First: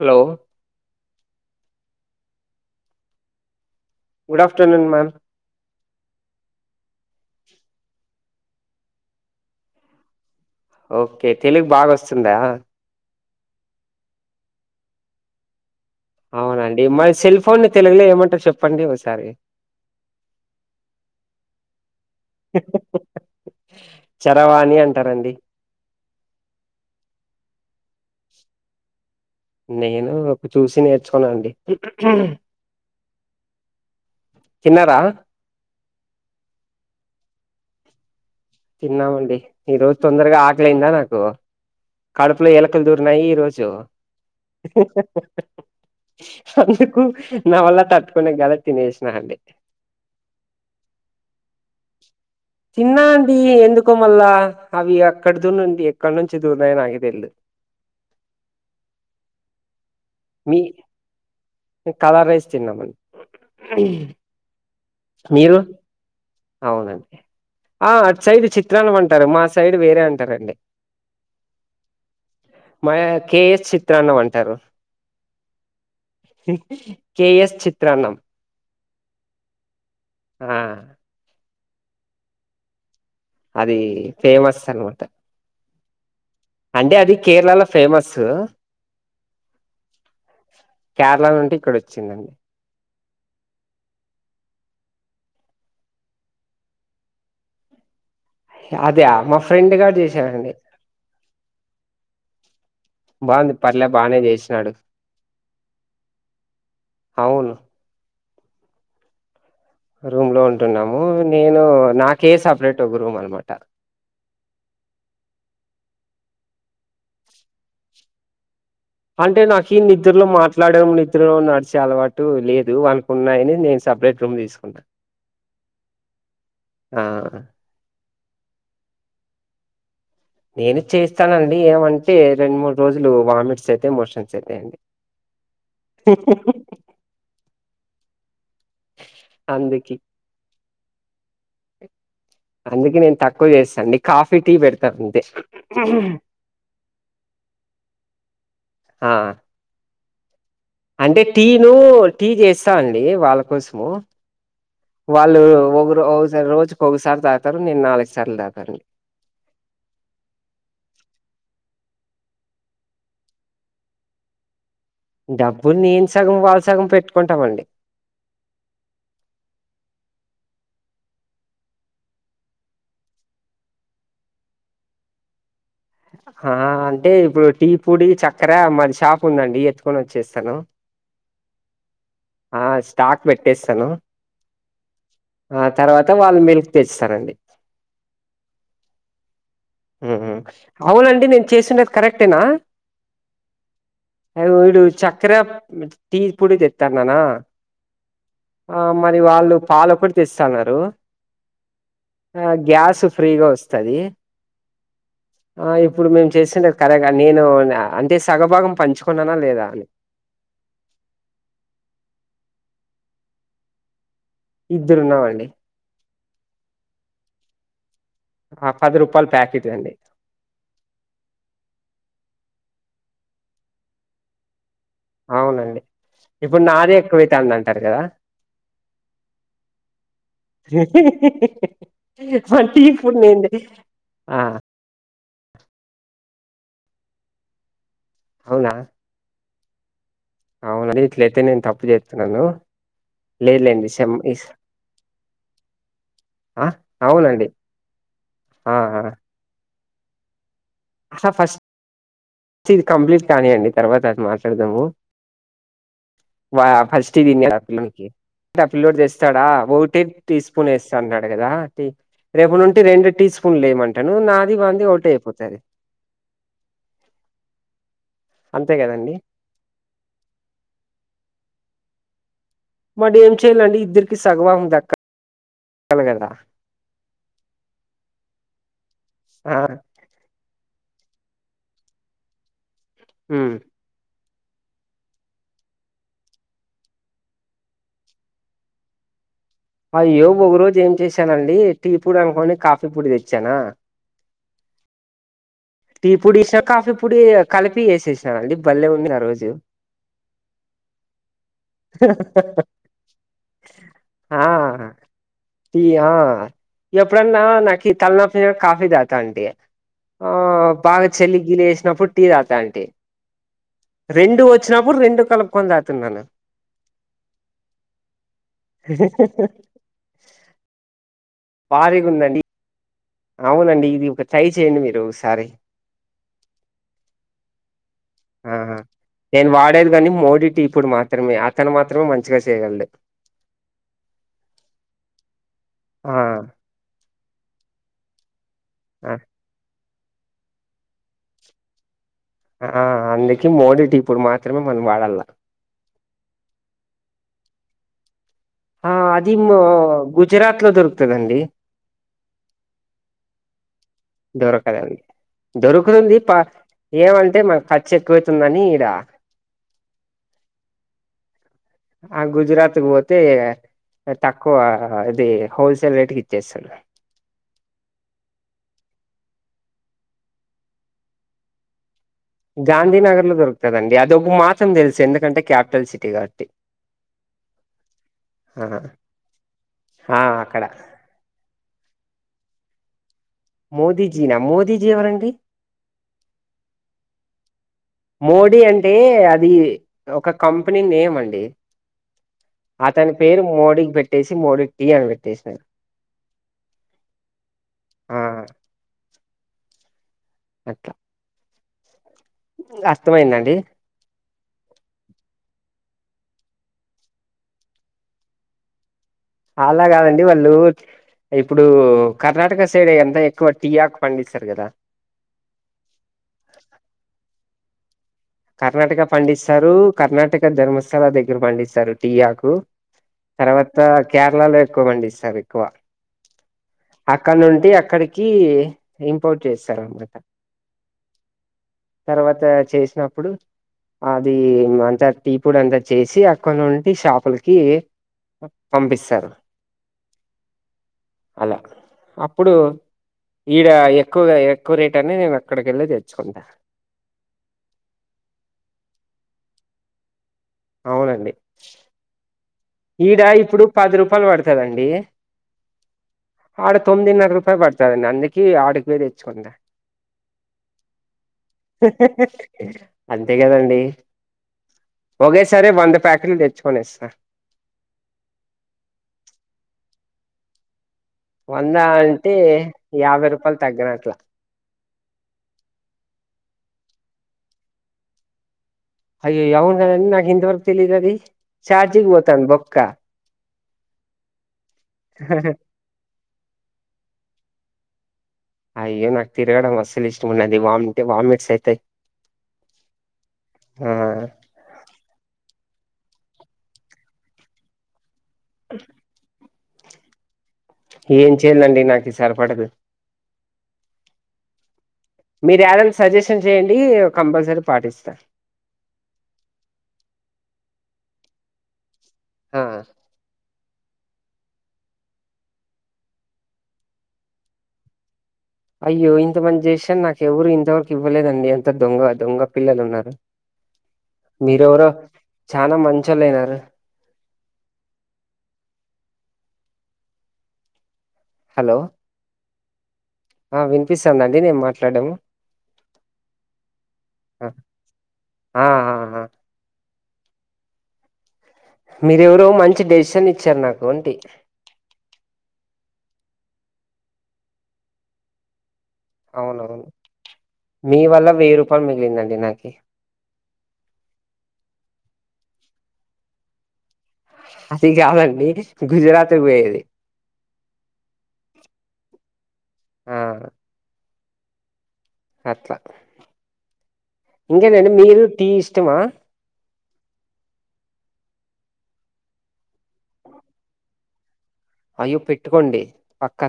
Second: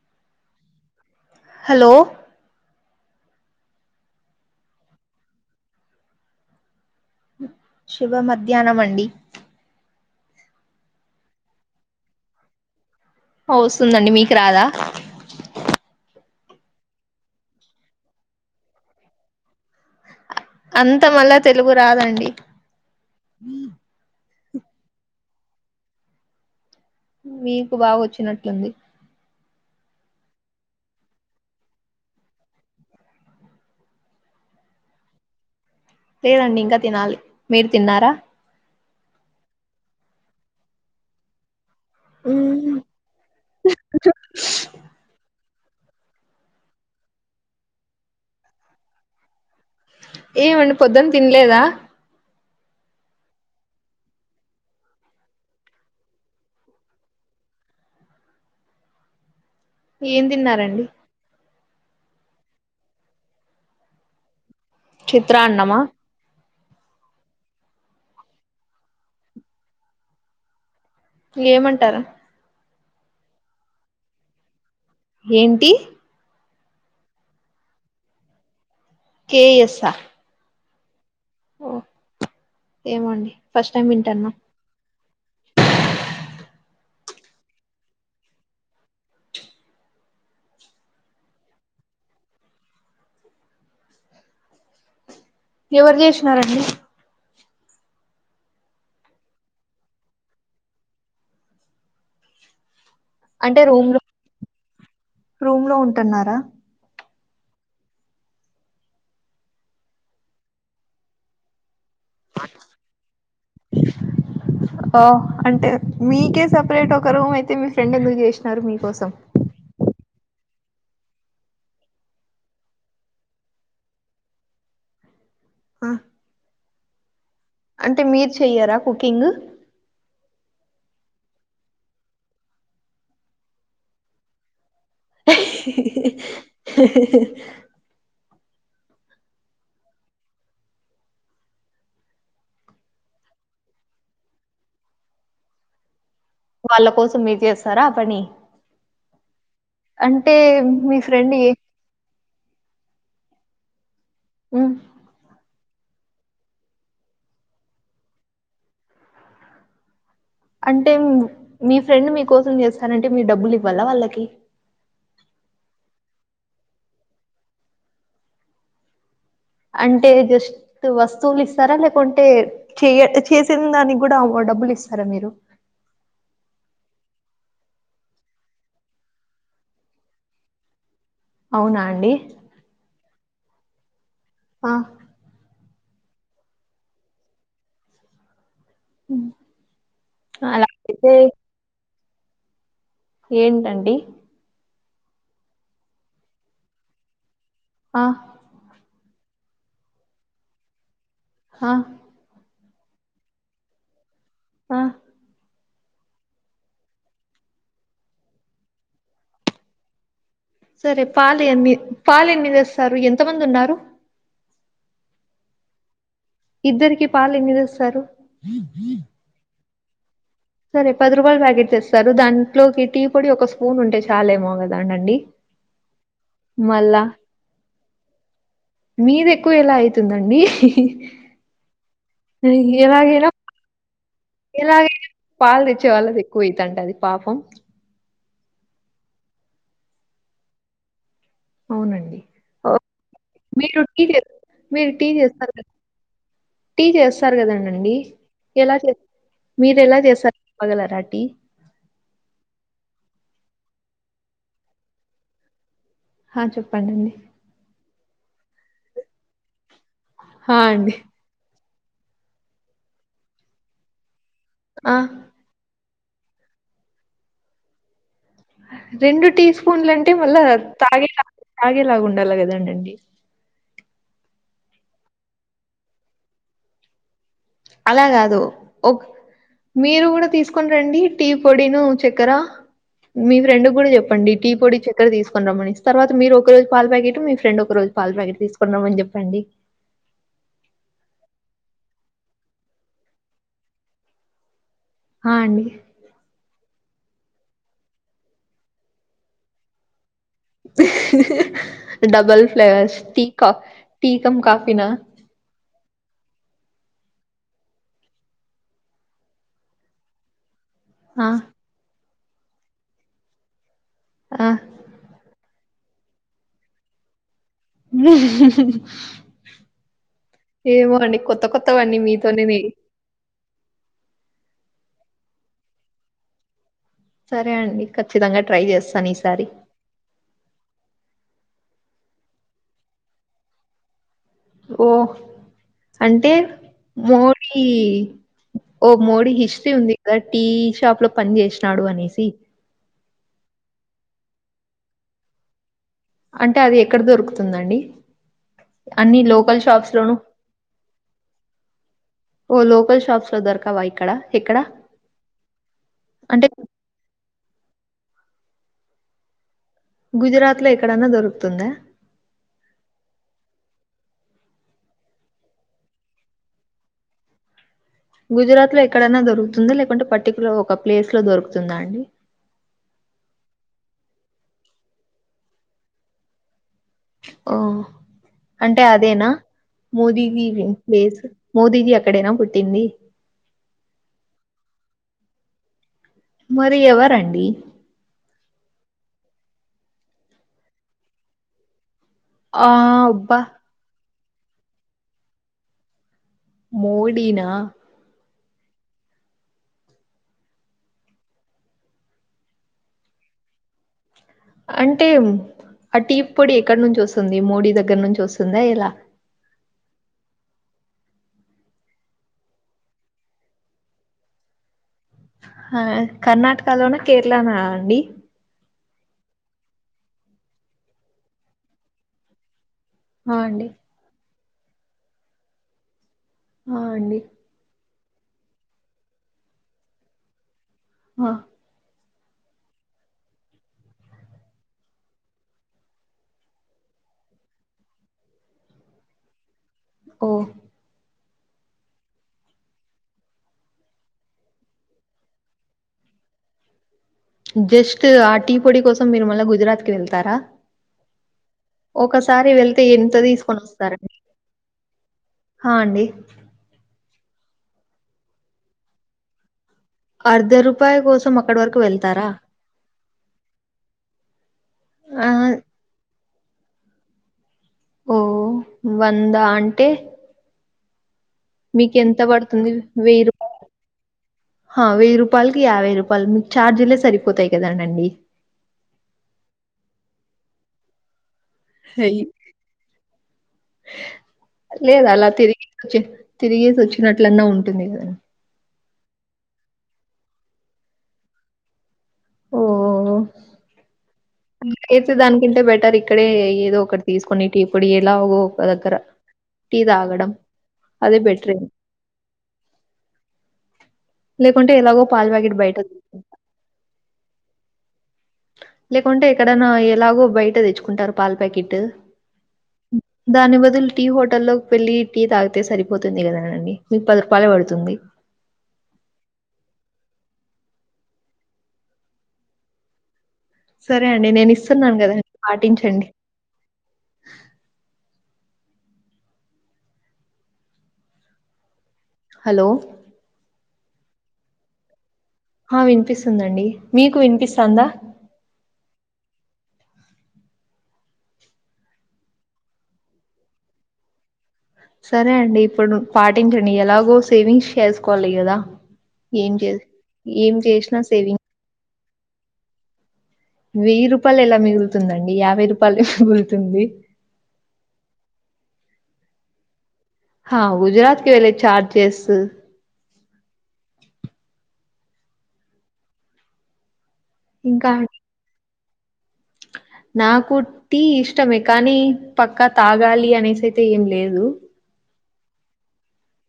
Hello hello good afternoon ma'am శుభ మధ్యాహ్నం అండి ఓకే తెలుగు బాగోస్తుందా వస్తుందండి మీకు రాదా అవునండి మరి సెల్ ఫోన్ ని తెలుగులే ఏమంటారు చెప్పండి ఒకసారి అంత మళ్ళా తెలుగు రాదండి చరవాణి అంటారండి మీకు బాగా వచ్చినట్లుంది నేను అప్పుడు చూసి నేర్చుకున్నా అండి తిన్నారా లేదండి ఇంకా తినాలి మీరు తిన్నారా తిన్నామండి ఈ రోజు తొందరగా ఆకలి అయిందా నాకు కడుపులో ఎలకలు దురినాయి ఈరోజు అందుకు నా వల్ల తట్టుకునే కల తినేసిన అండి ఏమండి పొద్దున్న తినలేదా తిన్న అండి ఎందుకో మళ్ళా అవి అక్కడ దు ఎక్కడి నుంచి దూరినయో నాకు తిలేదు ఏం తిన్నారండి కలార్ రైస్ తిన్నామండి మీరు చిత్రన్నమా అవునండి ఆ అటు సైడ్ చిత్రాన్నం అంటారు మా సైడ్ వేరే అంటారండి ఏమంటారు మాయా కె చిత్రాన్నం అంటారు ఏంటి కె ఎస్ చిత్రాన్నం కే యసా ఆ ఓ ఏమోండి ఫస్ట్ అది టైం వింటాన్నా ఫేమస్ అనమాట అంటే అది కేరళలో ఫేమస్ కేరళ నుండి ఇక్కడ వచ్చిందండి ఎవరు చేసినారండి అదా మా ఫ్రెండ్ గాడు చేసారండి బాగుంది అంటే పర్లే రూమ్ లో బానే చేసినాడు రూమ్ లో ఉంటున్నారా అవును రూమ్ లో ఉంటున్నాము నేను నాకే సపరేట్ ఒక రూమ్ అనమాట ఓ అంటే మీకే సపరేట్ ఒక రూమ్ అయితే మీ ఫ్రెండ్ ఎందుకు చేసిన అంటే నాకి నిద్రలో మాట నాకేమో నిత్ర్రలు నడిచే అలవాటు లేదు అనుకున్నాయని నేను సపరేట్ రూమ్ తీసుకున్నా ఆ ఆ అంటే మీరు చెయ్యారా కుకింగ్ నేను చేస్తానండి ఏమంటే రెండు మూడు రోజులు వామిట్స్ అయితాయ్ మోషన్స్ అయితాయండి ఒ అందుకి అందుకే నేను తక్కువ చేస్తాను అండి కాఫీ టీ పెడతాను అంతే వాళ్ళ కోసం మీరు చేస్తారా ఆ పని ఆ అంటే మీ అంటే ఫ్రెండ్ ఏ టీను టీ చేస్తా అండి వాళ్ళ కోసము హ్మ్ వాళ్ళు ఒక్కోగురు ఒకసారి రోజుకి ఒకసారి తాగుతారు నేను నాలుగు సార్లు తాగుతాను అంటే మీ ఫ్రెండ్ మీకోసం చేస్తానంటే మీరు డబ్బులు ఇవ్వాలా వాళ్ళకి డబ్బులు నేను సగం వాళ్ళ సగం పెట్టుకుంటామండి అంటే జస్ట్ వస్తువులు ఇస్తారా లేకుంటే చెయ చేసిన దానికి కూడా అమడు డబ్బులు ఇస్తారా మీరు ఆ అంటే ఇప్పుడు టీ పోడి చక్కెర మాది షాప్ ఉందండి ఎత్తుకొని వచ్చేస్తాను అవునా అండి ఆ స్టాక్ పెట్టేస్తాను ఆ ఆ తర్వాత వాళ్ళు మిల్క్ తెస్తారండి ఉమ్ అలా అయితే అవునండి నేను చేసిన్నది కరెక్టేనా ఏంటండి చెక్కర టీ పోడి తెస్తా అన్నానా ఆ మరి వాళ్ళు పాలు ఒకటే తెస్తనన్నారు హా గ్యాస్ ఫ్రీగా వస్తది ఆ ఆ ఇప్పుడు మేము చేసింది కరెక్గా నేను అంటే సగభాగం పంచుకున్నానా లేదా అని సరే పాలు ఎన్ని పాలు ఎన్ని తెస్తారు ఎంతమంది ఉన్నారు ఇద్దరున్న మండి ఇద్దరికి పాలు ఎన్ని తెస్తారు ఆది రూపాయల ప్యాకిట్ అండి సరే పది రూపాయల ప్యాకెట్స్ తేస్తారు దాంట్లోకి టీ పొడి ఒక స్పూన్ ఉంటే చాలేమో కద్ అవునండి ఇప్పుడు నాదే మళ్ళా ఎక్కువైతాంది అంటారు కదా మీది ఎక్కువ ఎలా అవుతుందండి పడు నంట ఎలాగైన్ పాలు తెచ్చేవాళ్ళకి ఎక్కువ అయితంటది పాపం అవునా అవునం ఇట్లయితే నేను తప్పు అవునండి చేస్తున్నాను ఓహ్! మీరు లేదులేండి టీ క్షమ్ చెస్ మీరుటీ చేస్తారు కదా ఆ టీ చేస్తారు అవునండి కదండండి ఆ ఎలా చే ఆ మీరు ఎలా [unintelligible] టి స్ట్ ఇది కంప్లీట్ కానీయండి తర్వాత అది మాట్లాడుదాము ఆ వా చెప్పండండి ఫస్ట్ ఇది విన్నడ్ ఆ పిల్లోకి ఆ పిల్లుడ్ చేస్తాడా ఒకటి టీ ఆ స్పూన్ అండి వేస్తా అంటన్నాడు కదా టి రేపు నుండి రెండు టీ స్పూన్లు లేమంటాను నాది వంది ఆ ఒకటే అయిపోతది అంతే కదండి రెండు టీ స్పూన్లు అంటే మళ్ళా తాగేలా తాగేలాగుండాలి కదం మరి ఏం చేయాలండి ఇద్దరికిీ సగభాగం దక్కలీ కద అలా కాదు ఓక్ ఆ మీరు కూడా తీస్ కొని రండి టీ పొడిను చక్కెర మీ ఉమ్ ఫ్రెండ్ కూడా చెప్పండి టీ పొడి చక్కర తీసుకు రమ్మని తర్వాత మీరు ఒక రోజు పాలు ప్యాకెట్ మీ ఫ్రెండ్ ఒక రోజు పాలు ప్యాకెట్ తీసుకోని రమ్మని చెప్పండి అయ్యో ఒక రోజు ఏం చేసానండి టీ పూడి అనుకోని కాఫీ పోడి తెచ్చానా ఆ అండి టీ పొడి ఎసినా కాఫీ పోడి కలిపి ఎసేసినాను అండి బలే ఉంది ఆ రోజు డబల్ ఫ్లేయర్స్టీకా టీక టి కమ్ కాఫీనా ఆ టీ ఆ ఎప్పుడన్నా నాకి తలనొప్పి కాఫీ తాగుతంటి బాగా ఆ చలీ గీలి ఎసినప్పుడు టీ తగుతంటి రెండు ఆ వచ్చినప్పుడు రెండు కలు కొని తాగుతున్నాను ఏమో అండి కొత్ త్త కొత్తవన్నీ భారీగుందండి మీతోనే అవునండి ఇది ఒక ట్రై చేయండి మీరు ఒకసారి సరే అండి ఖచ్చితంగా ఆ ట్రై చేస్తాను ఈసారి నేను వాడేది కానీ మోడీటి పొడి మాత్రమే తను మాత్రమే మంచిగా చేయగలడ్ ఓ ఆ అంటే మోది ఓ ఆ మోది హిస్టరీ ఉంది గ టీ షాప్ లో పని చేసినాడు అనేసి ఆ అందుకి మోడి టి పొడి మాత్రమే మనం వాడాళ్ళ అంటే అది ఎక్కడ దొరుకుతుందండి ఆ అన్ని అది మో లోకల్ షాప్స్ లోను గుజరాత్ లో దొరుకుతదండి ఓ లోకల్ షాప్స్ దోరకా వాయిట్ దొరకదండి దొరుకుతుంది ప అంటే ఏమంటే కట్ కచ్రు ఎక్కువైతుందని ఈడ గుజరాత్‌లో ఎక్కడన్నా దొరుకుతుందా? ఆ గుజరాత్కు పోతే తక్కువ ఇది హోల్సేల్ రేట్కూ ఇచ్చేస్సారు గుజరాత్ లో ఎక్కడనా దొరుకుతుందా లేకుంటే పర్టికులర్ ఒక ప్లేస్ లో దొరుకుతుందా అండి గాంధీనగర్ లో దొరుకుతదండి అది ఒక మాత్రం తెలుసు ఎందుకంటే క్యాపిటల్ సిటీ కాబట్టి ఓ ఆ అంటే అదేనా ఆ మోదీజీ అక్కడ మోదీజీ అ ఇక్కడేనా పుట్టింది మోదీజీన మోదీజీ ఎవరండి మరి ఎవరండి మోడీ అంటే అది ఒక కంపెనీ నేమ్ అండి ఆ! అతని అబ్బా! పేరు మోడీకి పెట్టేసి మోడీ టీ అని పెట్టేశారు మోడీ నా హ అట్ల అర్థంమైందండి అంటే ఆ టీ పొడి ఎక్కడ నుంచి వస్తుంది మోడీ దగ్గర నుంచి వస్తుందా ఎలా అలా కాదండి వాళ్ళు ఇప్పుడు కర్ణాటక సైడ్ అంత ఎక్కువ టీ ఆకూ పండిస్తారు కదా హ కర్ణాటకలోనా కేరళనా అండి కర్ణాటక పండిస్తారు కర్ణాటక ధర్మస్థల దగ్గర పండిస్తారు టి ఆకు ఆ అండి. తర్వాత కేరళలో ఎక్కువ పండిస్తారు ఎక్కువ ఆ అండి. అక్కడ నుండి అక్కడికి ఇంపోర్ట్ చేస్తారు అనమాట హ తర్వాత చేసినప్పుడు అది అంత టీ పోడి అంతా చేసి అక్కన ఉండి షాపులకి పంపిస్తారు ఓ అలా అప్పుడు ఈడ ఎక్కువగా ఎక్కువ రేట్ అని నేను అక్కడికి వెెళ్ళి తెచ్చుకుంటా జస్ట్ ఆ టీ పొడి కోసం మీరు మళ్ల గుజరాత్ కి వెళ్తారా అవునండి ఒకసారి వెళ్తే ఎంత ఈడ తీసుకొని ఇప్పుడు పది వస్తారండి? రూపాయలు పడుతదండి ఆ అండి. ఆడ తో తొమ్మిదిన్నర రూపాయ పడుతుందండి అందుకే ఆడకు పోయ్ తెచ్చుకుందా అర్ధ రూపాయి కోసం అక్కడి వరకు వెళ్తారా? అంతే కదండి ఆ ఒకే సరే వంద ప్యాకెట్లు తెచ్చుకనేస్త ఓ వందా అంటే వంద మీకెంత అంటే యాభై రూపాయలు తగ్గినట్లా వెయ్యి రూపాయలకి యాభై రూపాయలు మీకు ఛార్జీలే సరిపోతాయి కదానండి అయాయ్యె అవును కదండి నాకు ఇంత వరకు తెలిదు అది చార్జి హెయ్ పొతది బొక్క లేదు అలా తిరిగి వచ్చి తిరిగిసి వచ్చినట్లన్నా ఉంటుంది కద అయ్యో నాకు తిరగడం అస్సలు ఇష్టంన్నది వామింటే వామిట్స్ అయితాయి ఓ ఆ ఎతే దానింటే బె అంటారు ఇక్కడే ఏదో ఒకటి తీసుకొని టీ పొడి ఎలాగో ఒక దగ్గర టీ తాగడం అదే ఏం బెటర్ ఏమో చేయలండి నాకు సరిపడదు. లేకుంటే ఎలాగో పాల ప్యాకెట్ మీరు బయట ఏదైనా తెచ్చుకుంటా. సజెషన్ చేయండి కంపల్సరీ పాటిస్తా. లేకుంటే ఎక్కడన్నా ఎలాగూ బయట తెచ్చుకుంటారు పాలు ప్యాకెట్ ఆ దాని బదులు టీ హోటల్లోకి వెళ్ళలి టీ తాగితే సరిపోతుంది కదాండి మీకు ప పల పడుతుంది. అయ్యో ఇంతమంది చేసారూ. నాకు ఎవరూ ఇంతవరకు ఇవ్వలేదండి అంత దొంగ పిల్లలు ఉన్నారు. సరే అండి నేను మీరెవరో ఇస్తున్నాను కదండి చానా పాటించండి మంచళ్ళయినారు. హలో! హలో! ఆ వినిపిస్తందాండి నేనీ మాట్లాడము ఆ వినిపిస్తుందండి మీకు ఆ వినిపిస్తుందా? ఆ ఆ! ఆ! మీరెవరో మంచి డెసిషన్ ఇచ్చారు నాకు అంటి సరే అండి ఇప్పుడు పాటించండి ఎలాగో సేవింగ్స్ చేసుకోవాలి కదా ఏం చే అవునవును ఏం చేసినా మీ వల్ల సేవింగ్ వెయ్యి రూపాయలు మిగిలిందండి నాకి వెయ్యి రూపాయలు ఎలా మిగులుతుందండి. యాభై రూపాయలు మిగులుతుంది. అది కాదండి గుజరాత్ కు పోయేది. హా గుజరాత్ కే వెళ్ళే చార్జెస్. అవును అట్లా ఇంకా నండి మీకి టీ ఇష్టమా? [inaudible] నాకు టీ ఇష్టమే కానీ పక్కా తాగాలి అనేసి అయితే ఏం లేదు. పెట్టుకోండి పక్క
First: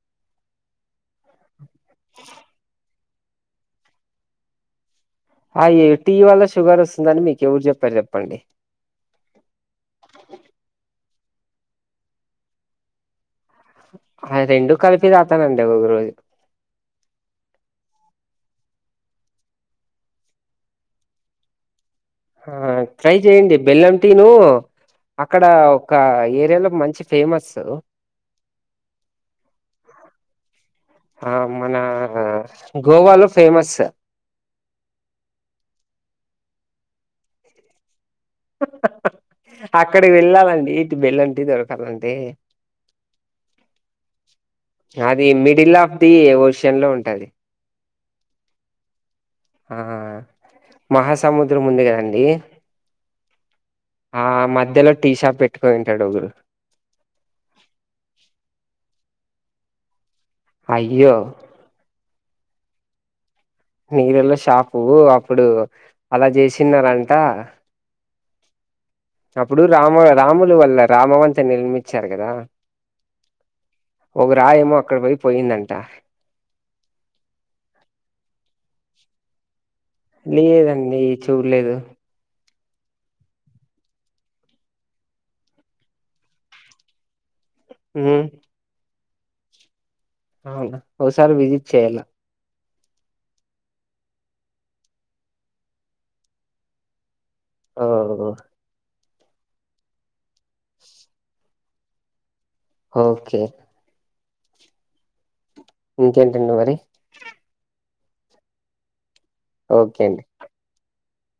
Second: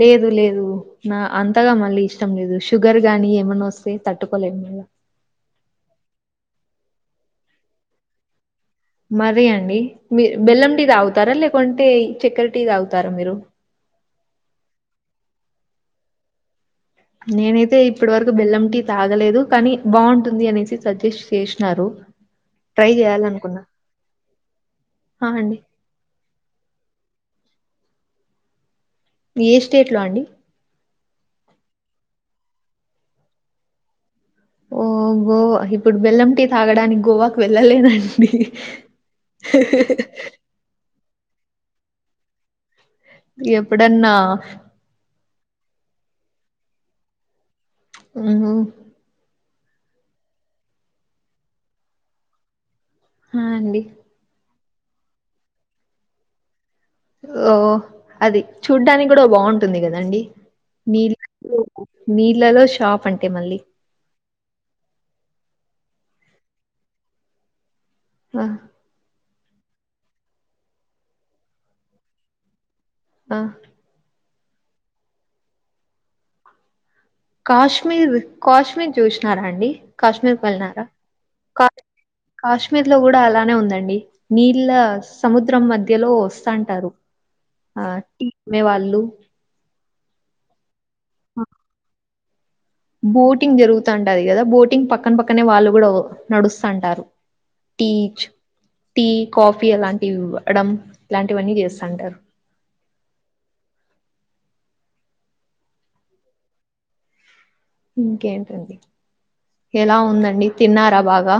లేదు లేదు అంతగా మళ్ళీ ఇష్టం లేదు. షుగర్ గాని ఏమైన్నా వస్తే తట్టుకోలేం మళ్ళా అఈ టీ వల్ల షుగర్ వస్తుందని మీకు ఎవరు చెప్పారు చెప్పండి. మరి అండి మీరు బెల్లం టీ తాగుతారా లేకుంటే చక్కర టీ తాగుతారా మీరు. అ రెండు కలిపి తాగుతానండి ఒక రోజు. నేనైతే ఇప్పటి వరకు బెల్లం టీ తాగలేదు కానీ బాగుంటుంది అనేసి సజెస్ట్ చేసినారు. ఆ ట్రై చెయ్యడి బెల్లంటీ ను ఆ అక్కడ అండి ఒక ఏరియాలో మంచి ఫేమస్ ఏ స్టేట్ లో అండి ఆ మన గోవాలో ఫేమస్. ఓ గోవా ఇప్పుడు బెల్లం టీ తాగడానికి గోవాకు వెళ్ళలేను అండి అక్కడికి [inaudible] వెళ్ళాలండి ఇటు బెల్లం టీ దొరకాల అంటే ఎప్పుడన్నా అది మిడిల్ ఆఫ్ ది ఓషియన్ లో ఉంటుది. మ్ హూ ఆ మహాసముద్రం ఉంది కదండీ ఆ అండి మధ్యలో టీ షాప్ పెట్టుకాని ఉంటాడు ఒకరు ఓ అది చూడ్డానికి కూడా బాగుంటుంది కదండి అయ్యో నీళ్ళ నీళ్లలో షాప్ అంటా నీళ్లలో షాపు అప్పుడు అలా చేసినరంట ఆ అప్పుడు రామ రాములు వల్ల రామవంత నిర్మించారు కదా ఆ ఒక రాయి ఏమో అక్కడ పోయి పోయిందంట కాశ్మీర్ కాశ్మీర్ చూసినారా అండి కాశ్మీర్కి వెళ్ళినరా లేదండి చూడలేదు కాశ్మీర్ లో కూడా అలానే ఉందండి నీళ్ళ సముద్రం మధ్యలో వస్తాంటారు ఆ ఉమ్ టి [inaudible] అమ్మేవాళ్ళు అవునా ఒకసారే విజిట్ చేయలా బోటింగ్ జరుగుతుంటది కదా బోటింగ్ పక్కన పక్కనే వాళ్ళు కూడా నడుస్తుంటారు తీచ్ ఓ టీ కాఫీ అలాంటివి ఇవ్వడం ఇలాంటివన్నీ చేస్తుంటారు ఓకే ఇంకేంటండి మరి ఇంకేంటండి ఎలా ఉందండి తిన్నారా బాగా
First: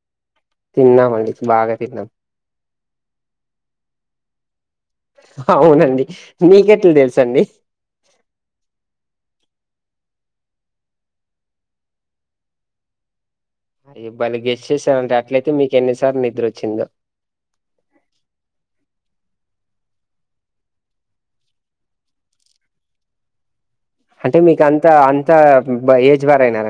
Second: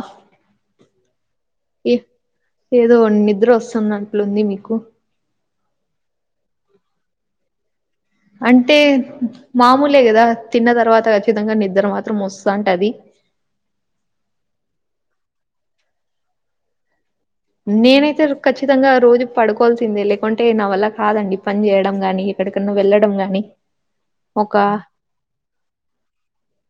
తిన్నం అండి బాగా ఏ తిన్నాం ఏదో నిద్ర వస్తున్నట్లుంది మీకు అవునండి మీకెట్లా తెలుసండి అంటే మామూలే కదా తిన్న తర్వాత ఖచ్చితంగా నిద్ర మాత్రం వస్తంటది బాలే గెస్ చేశారండి అట్లయితే మీకు ఎన్నిసార్లు నిద్ర వచ్చిందో నేనైతే ఖచ్చితంగా రోజు పడుకోవాల్సిందే లేకుంటే నా వల్ల కాదండి పని చేయడం గాని ఎక్కడికన్నా వెళ్ళడం గానీ అంటే మీకు అంత అంత ఏజ్ బార్ అయినార